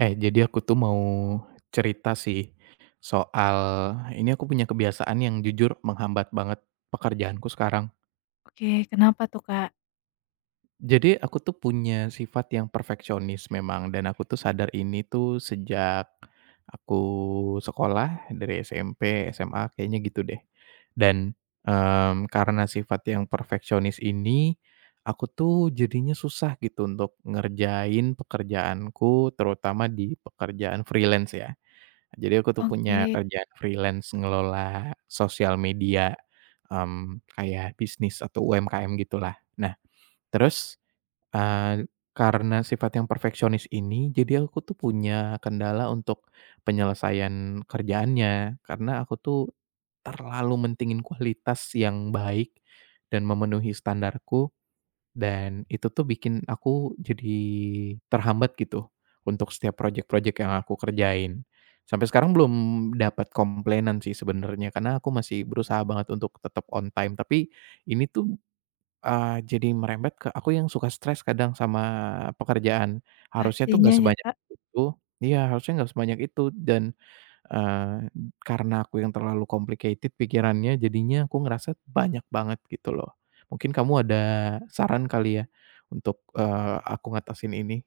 Eh, jadi aku tuh mau cerita sih soal ini, aku punya kebiasaan yang jujur menghambat banget pekerjaanku sekarang. Oke, kenapa tuh, Kak? Jadi aku tuh punya sifat yang perfeksionis memang, dan aku tuh sadar ini tuh sejak aku sekolah dari SMP, SMA kayaknya gitu deh. Dan, karena sifat yang perfeksionis ini, aku tuh jadinya susah gitu untuk ngerjain pekerjaanku, terutama di pekerjaan freelance ya. Jadi aku tuh punya Oke, kerjaan freelance ngelola sosial media, kayak bisnis atau UMKM gitulah. Nah terus, eee, karena sifat yang perfeksionis ini, jadi aku tuh punya kendala untuk penyelesaian kerjaannya. Karena aku tuh terlalu mentingin kualitas yang baik dan memenuhi standarku, dan itu tuh bikin aku jadi terhambat gitu untuk setiap projek-projek yang aku kerjain. Sampai sekarang belum dapat komplainan sih sebenarnya, karena aku masih berusaha banget untuk tetap on time. Tapi ini tuh, jadi merembet ke aku yang suka stres kadang sama pekerjaan. Harusnya tuh pastinya nggak ya, sebanyak Kak. itu, iya, harusnya nggak sebanyak itu dan Eee, karena aku yang terlalu complicated pikirannya, jadinya aku ngerasa banyak banget gitu loh. Mungkin kamu ada saran kali ya untuk, aku ngatasin ini?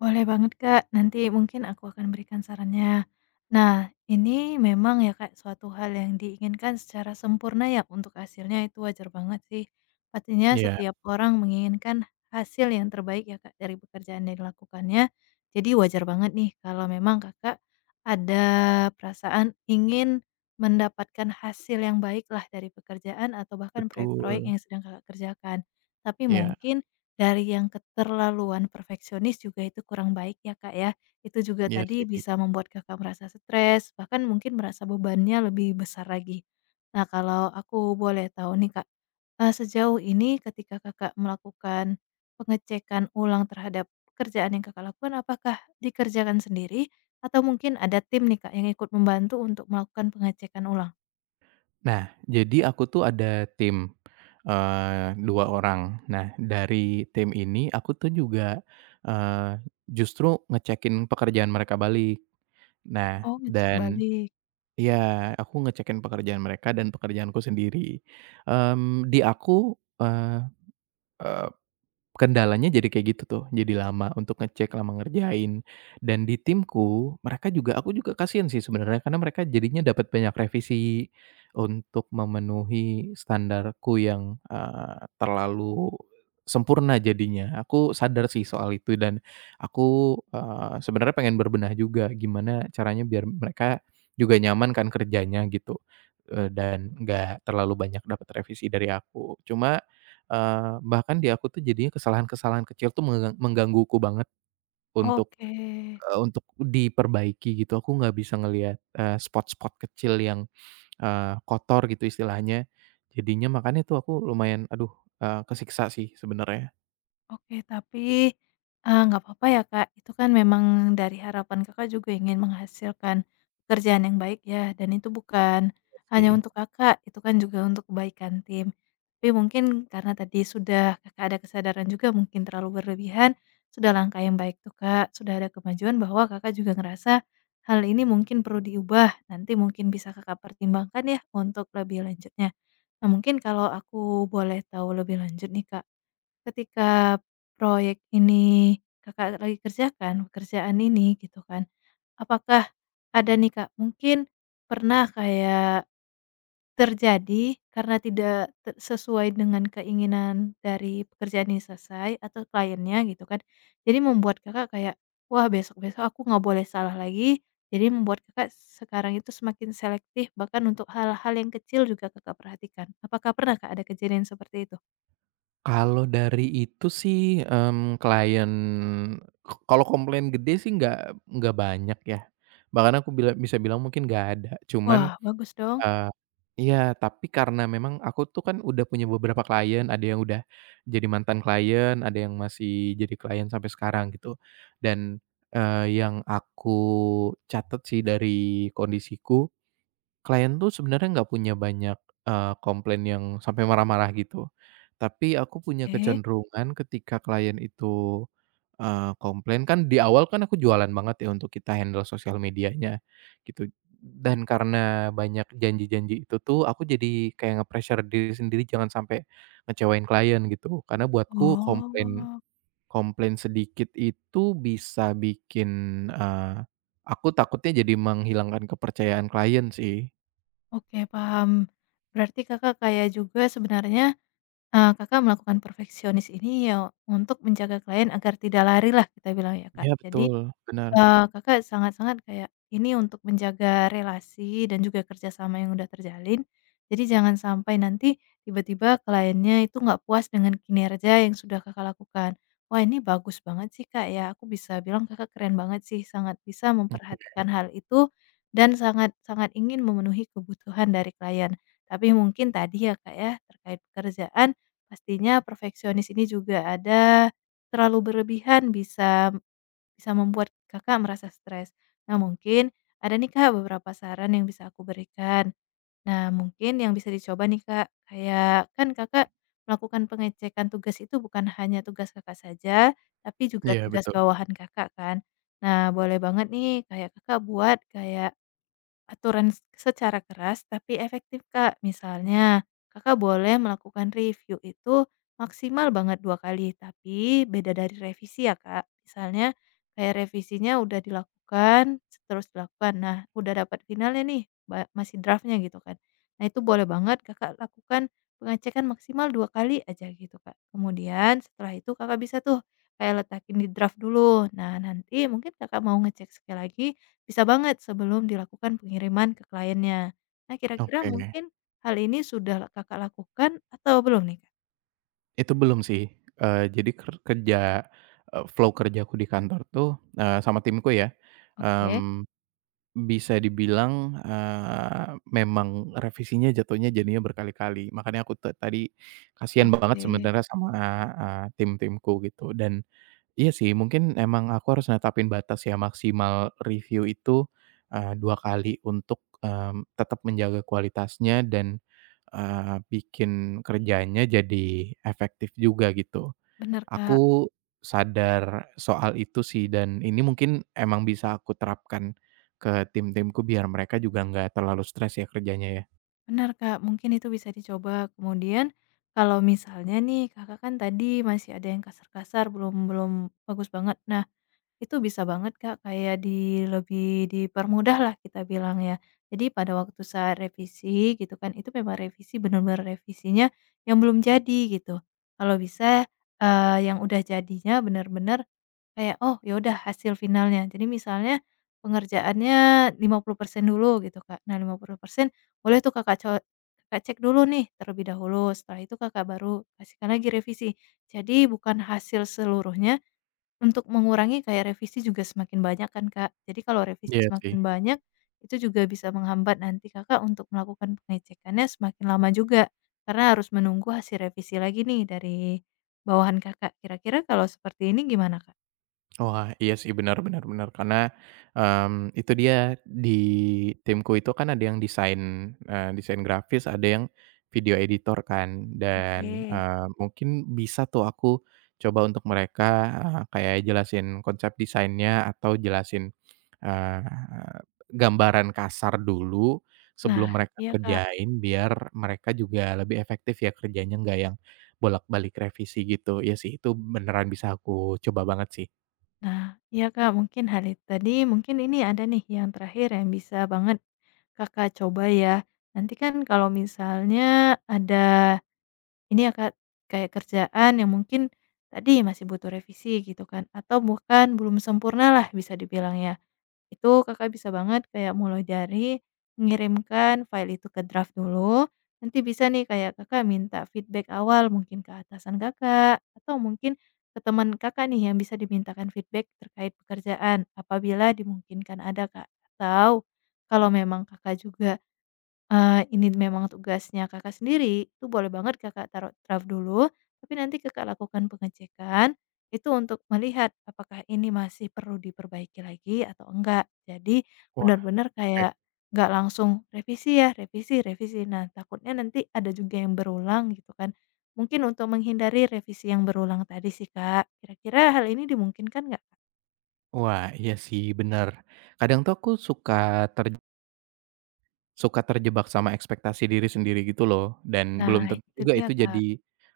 Boleh banget, Kak. Nanti mungkin aku akan berikan sarannya. Nah, ini memang ya, Kak, suatu hal yang diinginkan secara sempurna ya untuk hasilnya itu wajar banget sih. Pastinya Iya, setiap orang menginginkan hasil yang terbaik ya, Kak, dari pekerjaan yang dilakukannya. Jadi wajar banget nih kalau memang Kakak ada perasaan ingin mendapatkan hasil yang baik lah dari pekerjaan atau bahkan proyek-proyek betul. yang sedang Kakak kerjakan. Tapi Iya, mungkin dari yang keterlaluan perfeksionis juga itu kurang baik ya, Kak, ya. Itu juga iya tadi sih. bisa membuat Kakak merasa stres, bahkan mungkin merasa bebannya lebih besar lagi. Nah, kalau aku boleh tahu nih, Kak, sejauh ini ketika Kakak melakukan pengecekan ulang terhadap pekerjaan yang Kakak lakukan, apakah dikerjakan sendiri atau mungkin ada tim nih, Kak, yang ikut membantu untuk melakukan pengecekan ulang? Nah, jadi aku tuh ada tim, 2 orang. Nah, dari tim ini aku tuh juga, eee, justru ngecekin pekerjaan mereka balik. Nah, Oh, ngecek dan balik. Iya, aku ngecekin pekerjaan mereka dan pekerjaanku sendiri. Mmm, di aku, eee eee, Kendalanya jadi kayak gitu tuh, jadi lama untuk ngecek, lama ngerjain. Dan di timku, mereka juga, aku juga kasihan sih sebenarnya, karena mereka jadinya dapat banyak revisi untuk memenuhi standarku yang, terlalu sempurna jadinya. Aku sadar sih soal itu, dan aku, sebenarnya pengen berbenah juga, gimana caranya biar mereka juga nyaman kan kerjanya gitu, dan nggak terlalu banyak dapat revisi dari aku. Cuma bahkan di aku tuh jadinya kesalahan-kesalahan kecil tuh menggangguku banget untuk, Oke. Diperbaiki gitu. Aku nggak bisa ngelihat, spot-spot kecil yang, kotor gitu istilahnya. Jadinya makanya tuh aku lumayan, aduh, kesiksa sih sebenarnya. Oke, tapi, nggak apa-apa ya, Kak, itu kan memang dari harapan Kakak juga ingin menghasilkan pekerjaan yang baik ya, dan itu bukan hanya Oke. untuk Kakak, itu kan juga untuk kebaikan tim. Tapi mungkin karena tadi sudah Kakak ada kesadaran juga mungkin terlalu berlebihan, sudah langkah yang baik tuh, Kak, sudah ada kemajuan bahwa Kakak juga ngerasa hal ini mungkin perlu diubah, nanti mungkin bisa Kakak pertimbangkan ya untuk lebih lanjutnya. Nah, mungkin kalau aku boleh tahu lebih lanjut nih, Kak, ketika proyek ini Kakak lagi kerjakan, pekerjaan ini gitu kan, apakah ada nih Kak, mungkin pernah kayak terjadi karena tidak sesuai dengan keinginan dari pekerjaan ini selesai atau kliennya gitu kan, jadi membuat Kakak kayak, "Wah besok-besok aku nggak boleh salah lagi," jadi membuat Kakak sekarang itu semakin selektif bahkan untuk hal-hal yang kecil juga Kakak perhatikan. Apakah pernah Kak, ada kejadian seperti itu? Kalau dari itu sih, klien, kalau komplain gede sih nggak banyak ya. Bahkan aku bila bisa bilang mungkin nggak ada. Cuman, Wah bagus dong, Eee, iya, tapi karena memang aku tuh kan udah punya beberapa klien, ada yang udah jadi mantan klien, ada yang masih jadi klien sampai sekarang gitu. Dan, yang aku catat sih dari kondisiku, klien tuh sebenarnya nggak punya banyak, komplain yang sampai marah-marah gitu. Tapi aku punya oke. kecenderungan ketika klien itu, komplain. Kan di awal kan aku jualan banget ya untuk kita handle sosial medianya gitu. Dan karena banyak janji-janji itu tuh, aku jadi kayak nge-pressure diri sendiri, jangan sampai ngecewain klien gitu. Karena buatku, komplain Oh, komplain sedikit itu bisa bikin, eee, aku takutnya jadi menghilangkan kepercayaan klien sih. oke paham. Berarti Kakak kayak juga sebenarnya, Kakak melakukan perfeksionis ini ya untuk menjaga klien agar tidak lari lah kita bilang ya, Kak. Iya, Jadi, betul, benar. Kakak sangat-sangat kayak ini untuk menjaga relasi dan juga kerjasama yang udah terjalin. Jadi jangan sampai nanti tiba-tiba kliennya itu nggak puas dengan kinerja yang sudah Kakak lakukan. Wah, ini bagus banget sih, Kak, ya, aku bisa bilang Kakak keren banget sih, sangat bisa Oke. memperhatikan hal itu dan sangat sangat ingin memenuhi kebutuhan dari klien. Tapi mungkin tadi ya, Kak, ya, terkait pekerjaan pastinya perfeksionis ini juga ada terlalu berlebihan bisa bisa membuat Kakak merasa stres. Nah, mungkin ada nih, Kak, beberapa saran yang bisa aku berikan. Nah, mungkin yang bisa dicoba nih, Kak, kayak kan Kakak melakukan pengecekan tugas itu bukan hanya tugas Kakak saja, tapi juga Iya, tugas betul. bawahan Kakak kan. Nah, boleh banget nih kayak Kakak buat kayak aturan secara keras tapi efektif, Kak. Misalnya, Kakak boleh melakukan review itu maksimal banget 2 kali, tapi beda dari revisi ya, Kak. Misalnya kayak revisinya udah dilakukan, terus dilakukan, nah udah dapat finalnya nih, masih draftnya gitu kan. Nah, itu boleh banget Kakak lakukan pengecekan maksimal 2 kali aja gitu, Kak. Kemudian setelah itu Kakak bisa tuh kayak letakin di draft dulu. Nah, nanti mungkin Kakak mau ngecek sekali lagi, bisa banget sebelum dilakukan pengiriman ke kliennya. Nah, kira-kira Oke. mungkin hal ini sudah Kakak lakukan atau belum nih, Kak? Itu belum sih, jadi flow kerjaku di kantor tuh, sama timku ya, Oke, mmm, bisa dibilang, eee, memang revisinya jatuhnya jadinya berkali-kali. Makanya aku tuh tadi kasihan banget oke. sebenarnya sama, tim-timku gitu. Iya sih, mungkin emang aku harus netapin batas ya, maksimal review itu, 2 kali, untuk, tetap menjaga kualitasnya dan, bikin kerjanya jadi efektif juga gitu. Benar, Kak. Aku sadar soal itu sih, dan ini mungkin emang bisa aku terapkan ke tim-timku biar mereka juga nggak terlalu stres ya kerjanya ya. Benar, Kak, mungkin itu bisa dicoba. Kemudian kalau misalnya nih Kakak kan tadi masih ada yang kasar-kasar belum belum bagus banget. Nah, itu bisa banget Kak, kayak di lebih dipermudah lah kita bilang ya. Jadi pada waktu saat revisi gitu kan, itu memang revisi benar-benar revisinya yang belum jadi gitu. Kalau bisa, yang udah jadinya benar-benar kayak, "Oh ya udah hasil finalnya." Jadi misalnya pengerjaannya 50% dulu gitu Kak. Nah, 50% boleh tuh Kakak Kakak cek dulu nih terlebih dahulu, setelah itu Kakak baru kasihkan lagi revisi. Jadi bukan hasil seluruhnya, untuk mengurangi kayak revisi juga semakin banyak kan, Kak. Jadi kalau revisi Iya sih. semakin banyak, itu juga bisa menghambat nanti Kakak untuk melakukan pengecekannya semakin lama juga, karena harus menunggu hasil revisi lagi nih dari bawahan Kakak. Kira-kira kalau seperti ini gimana, Kak? Wah, iya sih, benar benar benar. Karena, itu dia, di timku itu kan ada yang desain grafis, ada yang video editor kan. Dan, Oke. Mungkin bisa tuh aku coba untuk mereka, kayak jelasin konsep desainnya atau jelasin, eee, gambaran kasar dulu Nah, sebelum mereka iya Kak. kerjain, biar mereka juga lebih efektif ya kerjanya, nggak yang bolak-balik revisi gitu. Iya sih, itu beneran bisa aku coba banget sih. Nah, iya Kak, mungkin hal itu tadi, mungkin ini ada nih yang terakhir yang bisa banget Kakak coba ya. Nanti kan kalau misalnya ada ini ya Kak, kayak kerjaan yang mungkin tadi masih butuh revisi gitu kan, atau bukan belum sempurna lah bisa dibilang ya. Itu Kakak bisa banget kayak mulai dari mengirimkan file itu ke draft dulu, nanti bisa nih kayak Kakak minta feedback awal mungkin ke atasan Kakak, atau mungkin ke teman Kakak nih yang bisa dimintakan feedback terkait pekerjaan, apabila dimungkinkan ada Kak. Atau kalau memang Kakak juga ini memang tugasnya Kakak sendiri, itu boleh banget Kakak taruh draft dulu, tapi nanti Kakak lakukan pengecekan, itu untuk melihat apakah ini masih perlu diperbaiki lagi atau enggak. Jadi benar-benar Oke. kayak nggak langsung revisi ya, revisi revisi. Nah, takutnya nanti ada juga yang berulang gitu kan. Mungkin untuk menghindari revisi yang berulang tadi sih, Kak. Kira-kira hal ini dimungkinkan nggak, Kak? Wah, iya sih bener. Kadang tuh aku suka ter terjebak sama ekspektasi diri sendiri gitu loh, dan Nah, belum tentu itu juga dia, itu Kak. jadi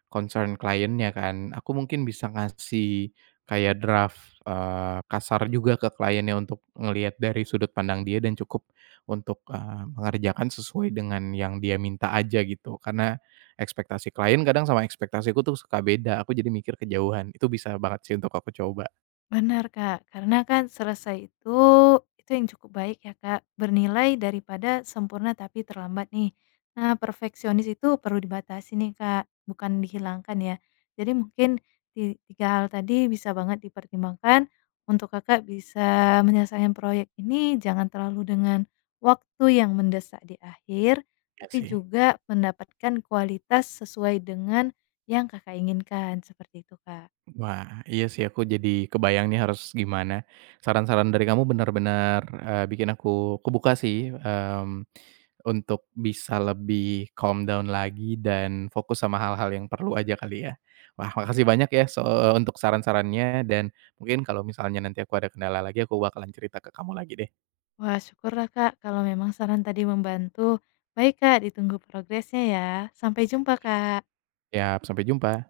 concern kliennya kan. Aku mungkin bisa ngasih kayak draft, kasar juga ke kliennya, untuk ngelihat dari sudut pandang dia dan cukup untuk, mengerjakan sesuai dengan yang dia minta aja gitu. Karena ekspektasi klien kadang sama ekspektasiku tuh suka beda, aku jadi mikir kejauhan. Itu bisa banget sih untuk aku coba. Benar, Kak, karena kan selesai itu yang cukup baik ya, Kak, bernilai daripada sempurna tapi terlambat nih. Nah, perfeksionis itu perlu dibatasi nih, Kak, bukan dihilangkan ya. Jadi mungkin tiga hal tadi bisa banget dipertimbangkan untuk Kakak bisa menyelesaikan proyek ini jangan terlalu dengan waktu yang mendesak di akhir, Iya tapi sih. juga mendapatkan kualitas sesuai dengan yang Kakak inginkan, seperti itu, Kak. Wah, iya sih, aku jadi kebayang nih harus gimana. Saran-saran dari kamu benar-benar, bikin aku kebuka sih, untuk bisa lebih calm down lagi dan fokus sama hal-hal yang perlu aja kali ya. Wah, makasih banyak ya, untuk saran-sarannya, dan mungkin kalau misalnya nanti aku ada kendala lagi, aku bakalan cerita ke kamu lagi deh. Wah, syukurlah, Kak, kalau memang saran tadi membantu. Baik, Kak, ditunggu progresnya ya. Sampai jumpa, Kak. Ya, sampai jumpa.